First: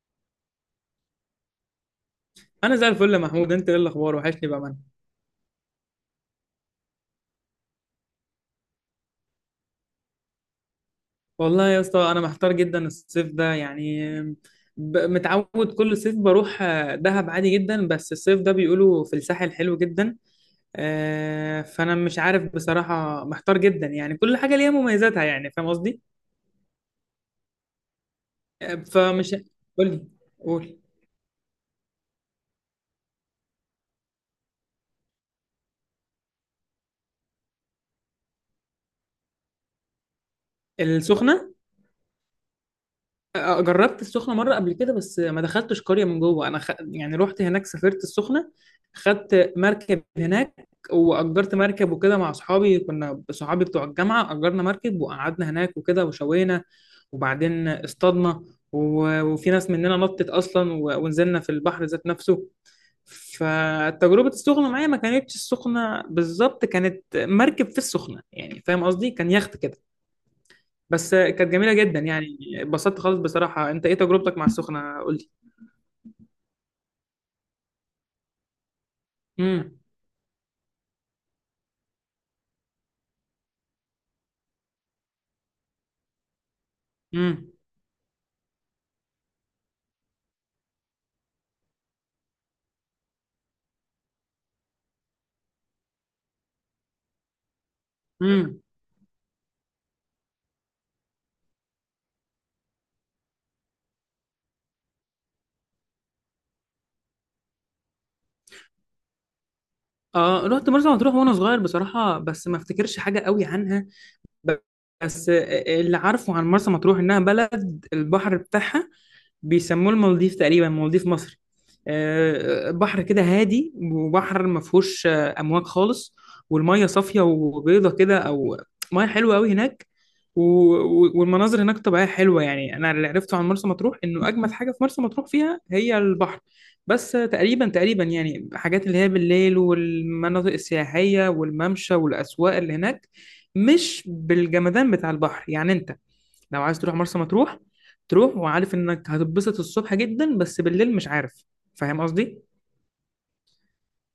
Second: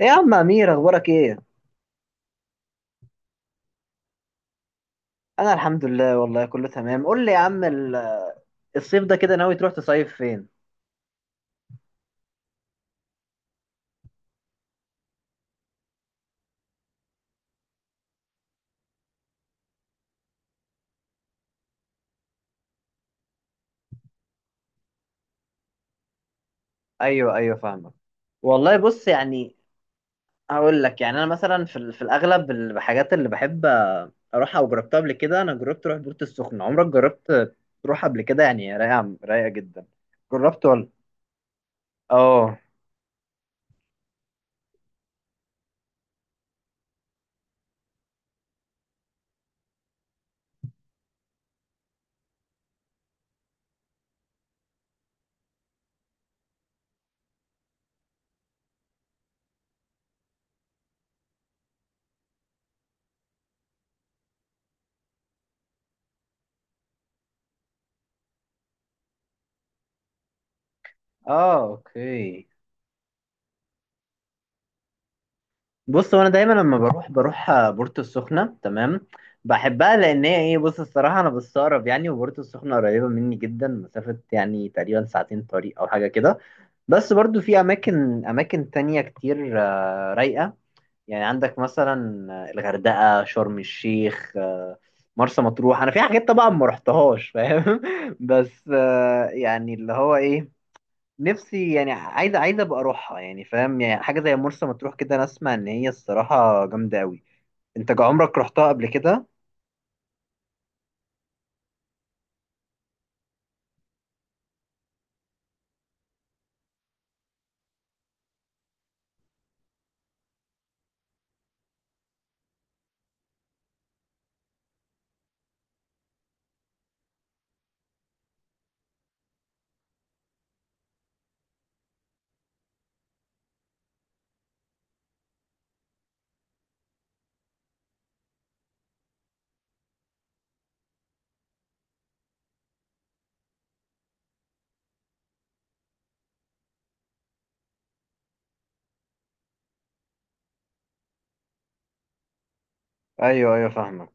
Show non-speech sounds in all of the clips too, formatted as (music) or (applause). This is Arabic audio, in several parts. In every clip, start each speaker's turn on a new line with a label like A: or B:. A: ايه يا عم امير اخبارك ايه؟
B: انا زي الفل يا محمود، انت ايه الاخبار؟ وحشني بامانه.
A: انا الحمد لله، والله كله تمام. قول لي يا عم الصيف ده كده ناوي تروح تصيف فين؟
B: والله يا اسطى انا محتار جدا الصيف ده، يعني متعود كل صيف بروح، دهب عادي جدا، بس الصيف ده بيقولوا في الساحل حلو جدا. فانا مش عارف بصراحه، محتار جدا، يعني كل حاجه ليها مميزاتها، يعني فاهم قصدي.
A: ايوه ايوه، فاهمك.
B: آه،
A: والله بص
B: فمش
A: يعني،
B: قول لي، قول.
A: هقول لك يعني انا مثلا في الاغلب الحاجات اللي بحب اروحها او جربتها قبل كده. انا جربت اروح بورتو السخنه. عمرك جربت تروح قبل كده؟ يعني رايقه رايقه جدا. جربت ولا؟
B: السخنه؟
A: اه
B: جربت السخنة مرة قبل كده، بس ما دخلتش قرية من جوه. أنا يعني رحت هناك، سافرت السخنة، خدت مركب هناك وأجرت مركب وكده مع أصحابي، كنا صحابي بتوع الجامعة، أجرنا مركب وقعدنا هناك وكده وشوينا، وبعدين اصطادنا وفي ناس مننا نطت أصلا ونزلنا في البحر ذات نفسه. فتجربة السخنة معايا ما كانتش السخنة بالظبط، كانت مركب في السخنة، يعني فاهم قصدي، كان يخت كده، بس كانت
A: اه،
B: جميله جدا، يعني
A: اوكي.
B: اتبسطت خالص بصراحه. انت ايه تجربتك مع السخنه؟ قول لي.
A: بص، هو انا دايما لما بروح بورتو السخنه. تمام،
B: امم.
A: بحبها لان هي ايه، بص الصراحه انا بستغرب يعني، وبورتو السخنه قريبه مني جدا، مسافه يعني تقريبا ساعتين طريق او حاجه كده. بس برضو
B: امم.
A: في اماكن تانية كتير رايقه. يعني عندك مثلا الغردقه، شرم الشيخ، مرسى مطروح. انا في حاجات طبعا ما رحتهاش، فاهم؟ (laughs)
B: امم.
A: بس يعني اللي هو ايه، نفسي يعني عايزه عايزه ابقى اروحها، يعني فاهم؟ يعني حاجه زي مرسى مطروح كده، انا اسمع ان هي الصراحه جامده قوي. انت عمرك رحتها قبل كده؟
B: اه، رحت مرسى مطروح وانا صغير بصراحه، بس ما افتكرش حاجه قوي عنها. ب- بس اللي عارفه عن مرسى مطروح انها بلد البحر بتاعها بيسموه المالديف تقريبا، مالديف مصر. بحر كده هادي، وبحر ما فيهوش امواج خالص، والميه صافيه وبيضه كده، او ميه حلوه قوي هناك، والمناظر هناك طبيعيه حلوه. يعني انا اللي عرفته عن مرسى مطروح انه اجمد حاجه في مرسى مطروح فيها هي البحر، بس تقريبا تقريبا يعني حاجات اللي هي بالليل والمناطق السياحيه والممشى والاسواق اللي هناك مش بالجمدان بتاع البحر. يعني انت لو عايز تروح مرسى مطروح، تروح وعارف انك هتتبسط الصبح جدا، بس بالليل مش عارف، فاهم قصدي.
A: ايوه ايوه، فاهمك.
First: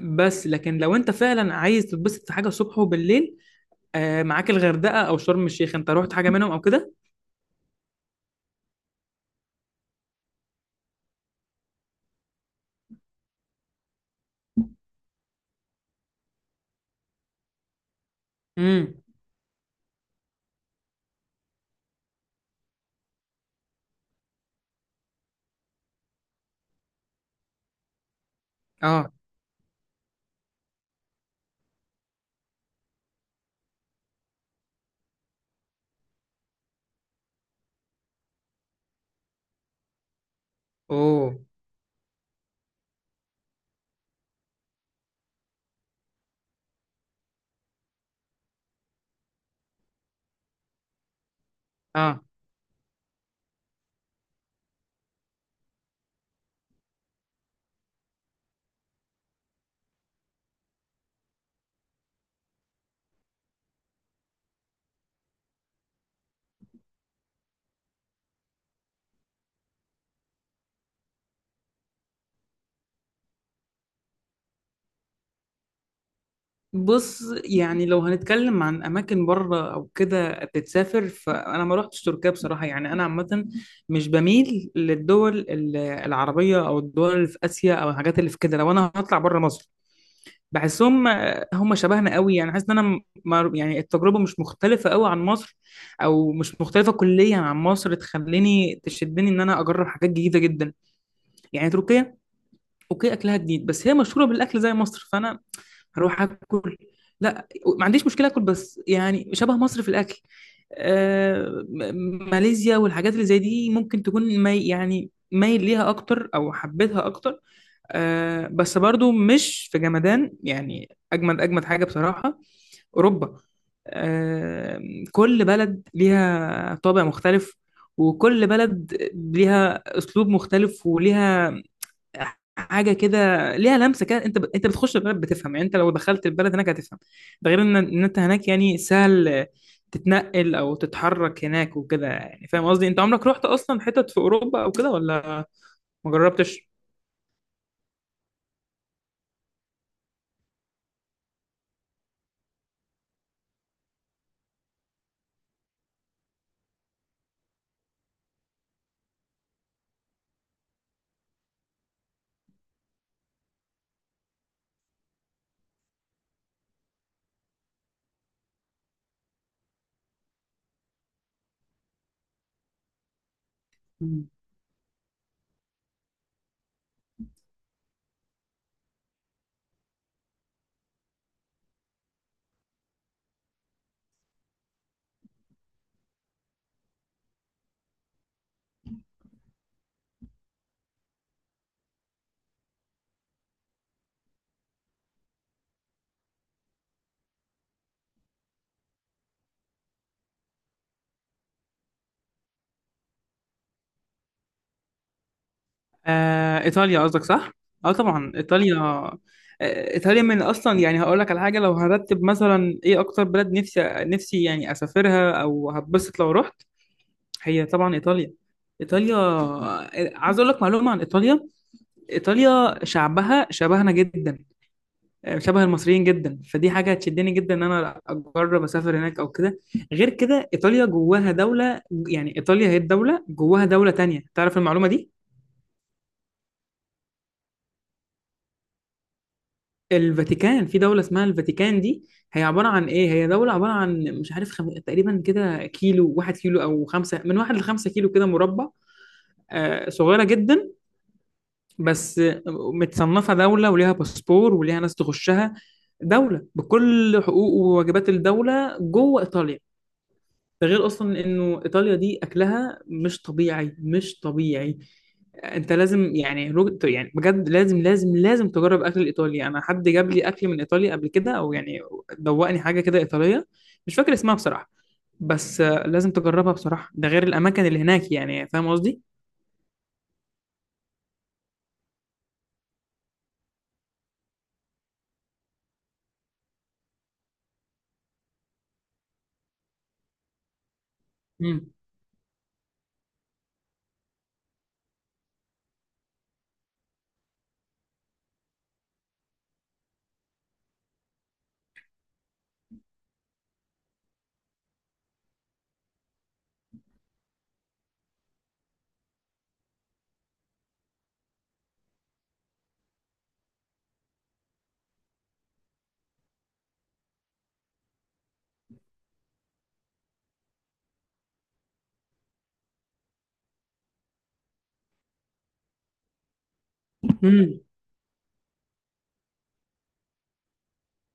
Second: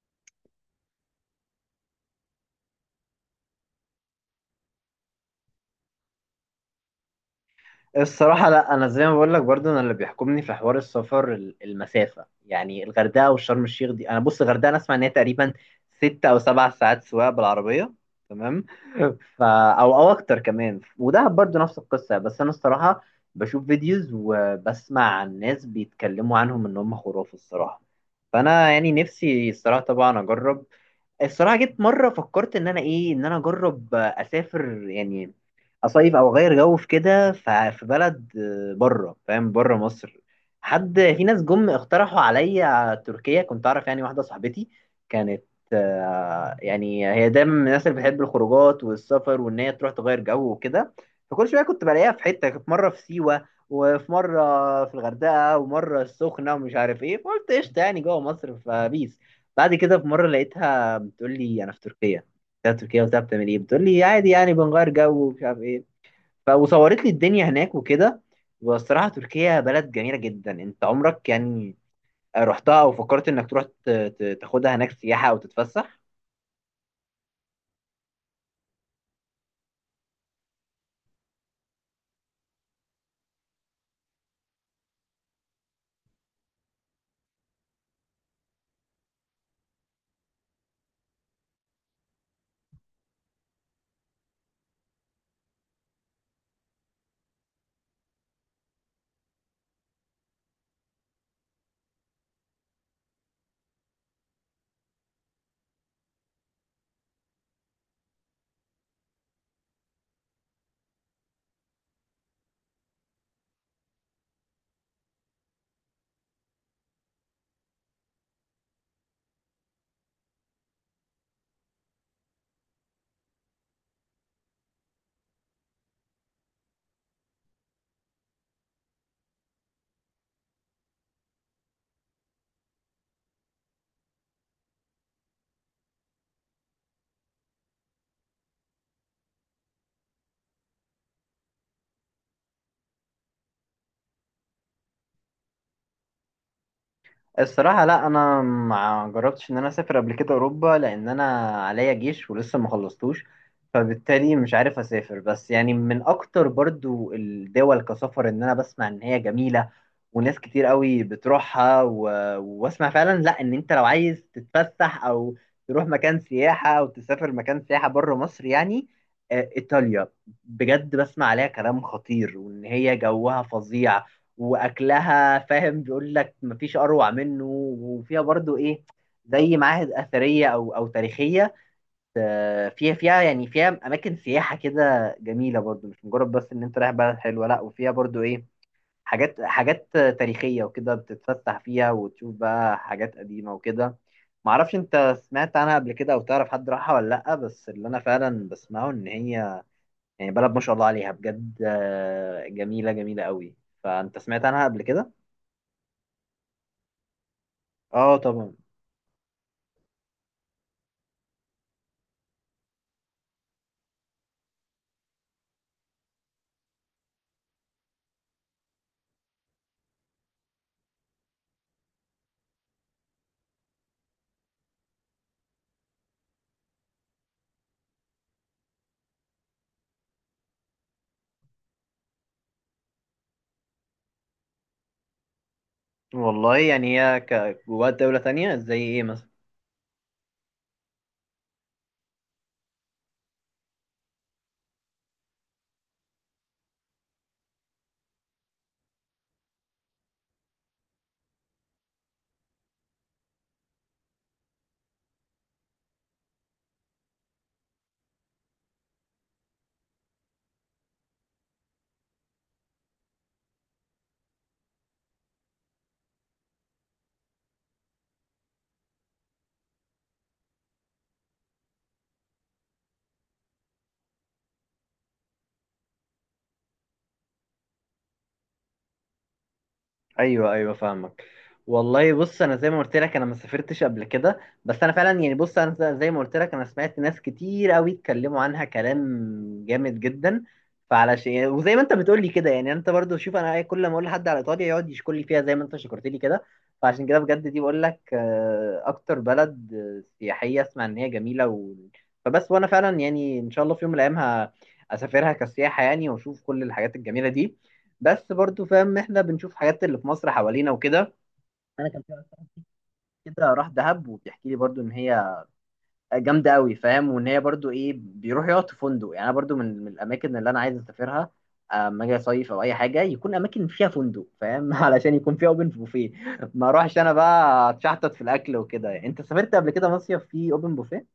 B: بس لكن لو انت فعلا عايز تتبسط في حاجه الصبح وبالليل، آه معاك الغردقه او شرم الشيخ. انت رحت حاجه منهم او كده؟
A: الصراحة لا، أنا زي ما بقول لك، برضو أنا اللي بيحكمني في حوار السفر المسافة. يعني الغردقة والشرم الشيخ دي، أنا بص الغردقة أنا أسمع إن هي تقريبا 6 أو 7 ساعات سواقة بالعربية، تمام؟
B: امم.
A: ف (laughs) أو أكتر كمان. ودهب برضو نفس القصة. بس أنا الصراحة بشوف فيديوز وبسمع عن ناس بيتكلموا عنهم إن هم خرافة الصراحة. فأنا يعني
B: اه.
A: نفسي الصراحة طبعا أجرب. الصراحة جيت مرة فكرت إن أنا إيه، إن أنا أجرب أسافر يعني، اصيف او اغير جو في كده. في بلد بره، فاهم؟ بره مصر. حد في
B: اوه.
A: ناس جم اقترحوا عليا تركيا. كنت اعرف يعني واحده صاحبتي كانت يعني هي دايما من الناس اللي بتحب الخروجات والسفر، وان هي تروح تغير جو وكده. فكل شويه كنت بلاقيها في
B: اه.
A: حته، كانت مره في سيوه، وفي مره في الغردقه، ومره السخنه، ومش عارف ايه. فقلت قشطه يعني، جوه مصر فبيس. بعد كده في مره لقيتها بتقول لي انا في تركيا. قلت لها تركيا وبتاع، بتعمل ايه؟ بتقول لي عادي يعني، بنغير جو ومش عارف ايه. وصورت لي الدنيا هناك وكده. والصراحة تركيا بلد جميلة جدا. انت عمرك يعني رحتها او فكرت انك تروح تاخدها هناك سياحة او تتفسح؟
B: بص، يعني لو هنتكلم عن اماكن بره او كده تتسافر، فانا ما رحتش تركيا بصراحه. يعني انا عامه مش بميل للدول العربيه او الدول اللي في اسيا او الحاجات اللي في كده. لو انا هطلع بره مصر بحسهم هم شبهنا قوي، يعني حاسس ان انا يعني التجربه مش مختلفه قوي عن مصر، او مش مختلفه كليا عن مصر تخليني تشدني ان انا اجرب حاجات جديده جدا. يعني تركيا اوكي اكلها جديد، بس هي مشهوره بالاكل زي مصر، فانا هروح اكل، لا، ما عنديش مشكله اكل، بس يعني شبه مصر في الاكل. آه ماليزيا والحاجات اللي زي دي ممكن تكون مي، يعني مايل ليها اكتر او حبيتها اكتر. آه بس برضو مش في جمدان، يعني اجمد اجمد حاجه بصراحه اوروبا. آه، كل بلد ليها طابع مختلف، وكل بلد ليها اسلوب مختلف وليها حاجه كده، ليها لمسه كده. انت بتخش البلد بتفهم، يعني انت لو دخلت البلد هناك هتفهم. ده غير ان انت هناك يعني سهل تتنقل او تتحرك هناك وكده، يعني فاهم قصدي. انت عمرك رحت اصلا حتت في اوروبا او كده، ولا ما جربتش؟
A: الصراحة لا، أنا ما جربتش إن أنا أسافر قبل كده أوروبا، لأن أنا عليا جيش ولسه ما خلصتوش، فبالتالي مش عارف أسافر. بس يعني من أكتر برضو الدول كسفر إن أنا بسمع إن هي جميلة وناس كتير قوي بتروحها، و... وأسمع فعلا، لا، إن أنت لو عايز تتفسح أو تروح مكان سياحة أو تسافر مكان سياحة بره مصر يعني، إيطاليا. بجد بسمع عليها كلام خطير، وإن هي جوها فظيع، واكلها فاهم بيقول لك مفيش اروع منه. وفيها برضو ايه، زي معاهد اثريه او تاريخيه. فيها يعني فيها اماكن سياحه كده جميله. برضو مش مجرد بس ان انت رايح بلد حلوه، لا، وفيها برضو ايه، حاجات تاريخيه وكده، بتتفسح فيها وتشوف بقى حاجات قديمه وكده. معرفش انت سمعت عنها قبل كده او تعرف حد راحها ولا لا، بس اللي انا فعلا بسمعه ان هي يعني بلد ما شاء الله عليها بجد، جميله جميله قوي. فانت سمعت عنها قبل كده؟
B: ايطاليا قصدك صح؟ اه
A: اه
B: طبعا
A: طبعا.
B: ايطاليا، ايطاليا من اصلا، يعني هقول لك على حاجه، لو هرتب مثلا ايه اكتر بلد نفسي نفسي يعني اسافرها او هتبسط لو رحت، هي طبعا ايطاليا. ايطاليا، عايز اقول لك معلومه عن ايطاليا. ايطاليا شعبها شبهنا جدا، شبه المصريين جدا، فدي حاجه هتشدني جدا ان انا اجرب اسافر هناك او كده. غير كده ايطاليا جواها دوله، يعني ايطاليا هي الدوله جواها دوله تانية، تعرف المعلومه دي؟
A: والله يعني هي جواها دولة تانية زي ايه؟
B: الفاتيكان، في دولة اسمها الفاتيكان. دي هي عبارة عن ايه؟ هي دولة عبارة عن، مش عارف، تقريبا كده كيلو، 1 كيلو او 5، من واحد لـ5 كيلو كده مربع. صغيرة جدا، بس متصنفة دولة وليها باسبور وليها ناس تخشها، دولة بكل حقوق وواجبات الدولة جوه ايطاليا. ده غير اصلا انه ايطاليا دي اكلها مش طبيعي، مش طبيعي. انت لازم، يعني يعني بجد لازم لازم لازم تجرب اكل الايطالي. انا حد جاب لي اكل من ايطاليا قبل كده، او يعني دوقني حاجه كده ايطاليه، مش فاكر اسمها بصراحه، بس آه، لازم تجربها بصراحه. ده غير الاماكن اللي هناك، يعني فاهم قصدي.
A: ايوه ايوه، فاهمك. والله بص، انا زي ما قلت لك انا ما سافرتش قبل كده، بس انا فعلا يعني بص، انا زي ما قلت لك انا سمعت ناس كتير قوي اتكلموا عنها كلام جامد جدا. فعلى شيء،
B: مم.
A: وزي ما انت بتقول لي كده، يعني انت برضو شوف، انا كل ما اقول لحد على ايطاليا يقعد يشكر لي فيها زي ما انت شكرت لي كده. فعشان كده بجد دي بقول لك اكتر بلد سياحيه اسمع ان هي جميله، و... فبس، وانا فعلا يعني ان شاء الله في يوم من الايام اسافرها كسياحه يعني، واشوف كل الحاجات الجميله دي. بس برضو فاهم، احنا بنشوف حاجات اللي في مصر حوالينا وكده. انا كان في واحد صاحبي كده راح دهب وبيحكي لي برضو ان هي جامده قوي، فاهم؟ وان هي برضو ايه، بيروح يقعد في فندق. يعني انا برضو من الاماكن اللي انا عايز اسافرها اما اجي اصيف او اي حاجه، يكون اماكن فيها فندق، فاهم؟ (laughs) علشان يكون فيها اوبن بوفيه، ما اروحش انا
B: مم.
A: بقى اتشحطط في الاكل وكده. يعني انت سافرت قبل كده مصيف فيه اوبن بوفيه؟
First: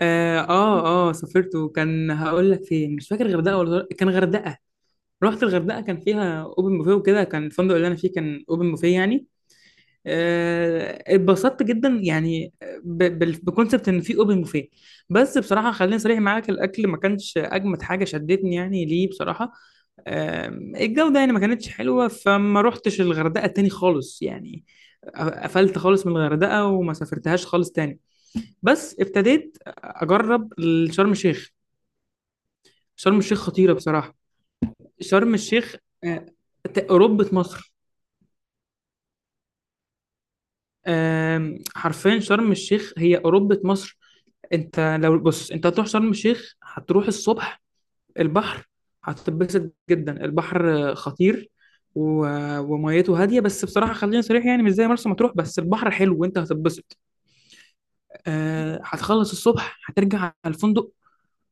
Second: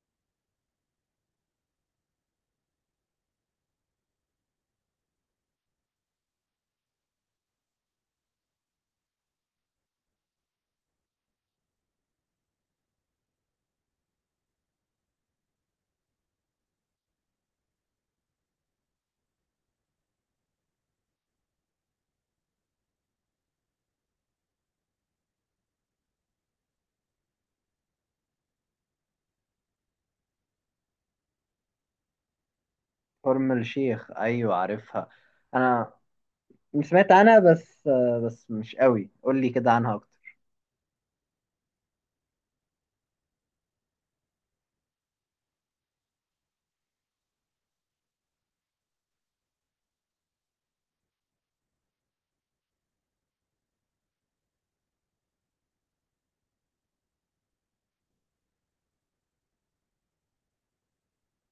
B: اه، اه، سافرت، وكان هقول لك فين، مش فاكر غردقه ولا كان غردقه. رحت الغردقه، كان فيها اوبن بوفيه وكده، كان الفندق اللي انا فيه كان اوبن بوفيه، يعني اتبسطت جدا، يعني بكونسبت ان في اوبن بوفيه. بس بصراحه خليني صريح معاك، الاكل ما كانش اجمد حاجه شدتني، يعني ليه بصراحه؟ الجوده يعني ما كانتش حلوه، فما روحتش الغردقه تاني خالص، يعني قفلت خالص من الغردقه وما سافرتهاش خالص تاني. بس ابتديت اجرب شرم الشيخ. شرم الشيخ
A: شرم
B: خطيره
A: الشيخ
B: بصراحه.
A: ايوه عارفها.
B: شرم الشيخ
A: انا
B: آه،
A: سمعت
B: اوروبه
A: عنها
B: مصر.
A: بس، بس مش قوي، قول لي كده عنها اكتر.
B: حرفيا شرم الشيخ هي اوروبه مصر. انت لو بص، انت هتروح شرم الشيخ هتروح الصبح البحر هتتبسط جدا، البحر خطير و... وميته هاديه، بس بصراحه خلينا صريح يعني مش زي مرسى مطروح، بس البحر حلو وانت هتتبسط. آه، هتخلص الصبح هترجع على الفندق،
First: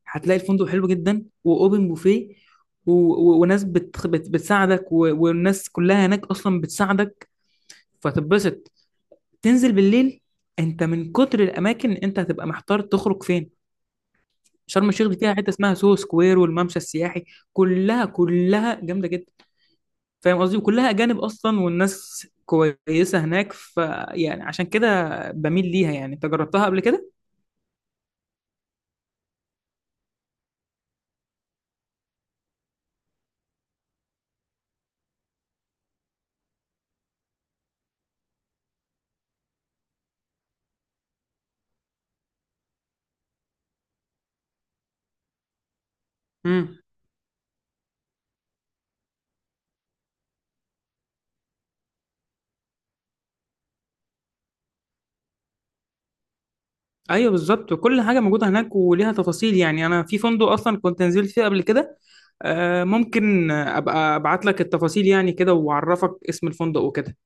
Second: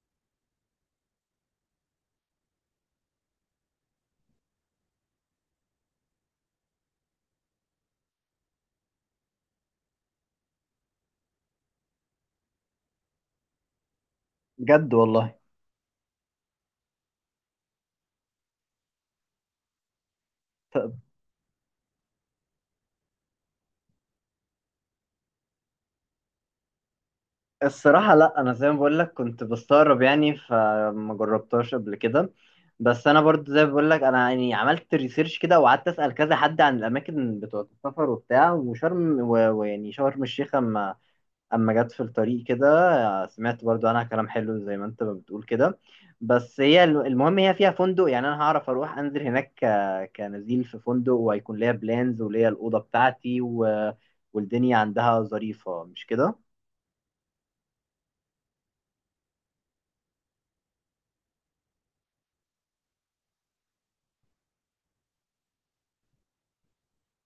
B: هتلاقي الفندق حلو جدا واوبن بوفيه وناس بتساعدك، والناس كلها هناك اصلا بتساعدك فتتبسط. تنزل بالليل، انت من كتر الاماكن انت هتبقى محتار تخرج فين. شرم
A: بجد
B: الشيخ دي فيها
A: والله.
B: حته اسمها سوهو سكوير والممشى السياحي، كلها كلها جامده جدا، فاهم قصدي، وكلها اجانب اصلا، والناس كويسه هناك، فيعني عشان كده بميل ليها. يعني انت جربتها قبل كده؟
A: الصراحة لا، أنا زي ما بقول لك كنت بستغرب يعني، فما جربتهاش قبل كده. بس أنا برضو زي ما بقول لك، أنا يعني عملت ريسيرش كده، وقعدت أسأل كذا حد عن الأماكن بتوع السفر وبتاع، وشرم ويعني شرم الشيخ أما جت في الطريق كده سمعت برضو عنها كلام حلو زي ما أنت ما بتقول كده. بس
B: امم.
A: هي المهم هي فيها فندق، يعني أنا هعرف أروح أنزل هناك كنزيل في فندق، وهيكون ليا بلانز وليا الأوضة بتاعتي و... والدنيا عندها ظريفة، مش كده؟
B: ايوه بالظبط، وكل حاجه موجوده هناك وليها تفاصيل. يعني انا في فندق اصلا كنت نزلت فيه قبل كده، آه، ممكن ابقى ابعت لك التفاصيل يعني كده، واعرفك اسم الفندق وكده.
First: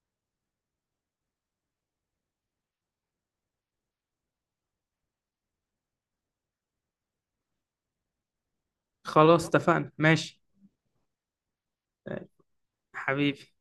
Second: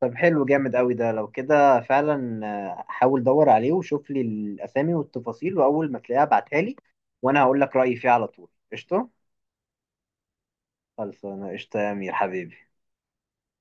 A: طب حلو، جامد قوي ده لو كده فعلا. حاول دور عليه وشوف لي الاسامي والتفاصيل، واول ما تلاقيها ابعتها لي، وانا هقول لك رايي فيه على طول، قشطه.
B: خلاص اتفقنا، ماشي.
A: خلصانه، قشطه يا امير حبيبي.
B: حبيبي.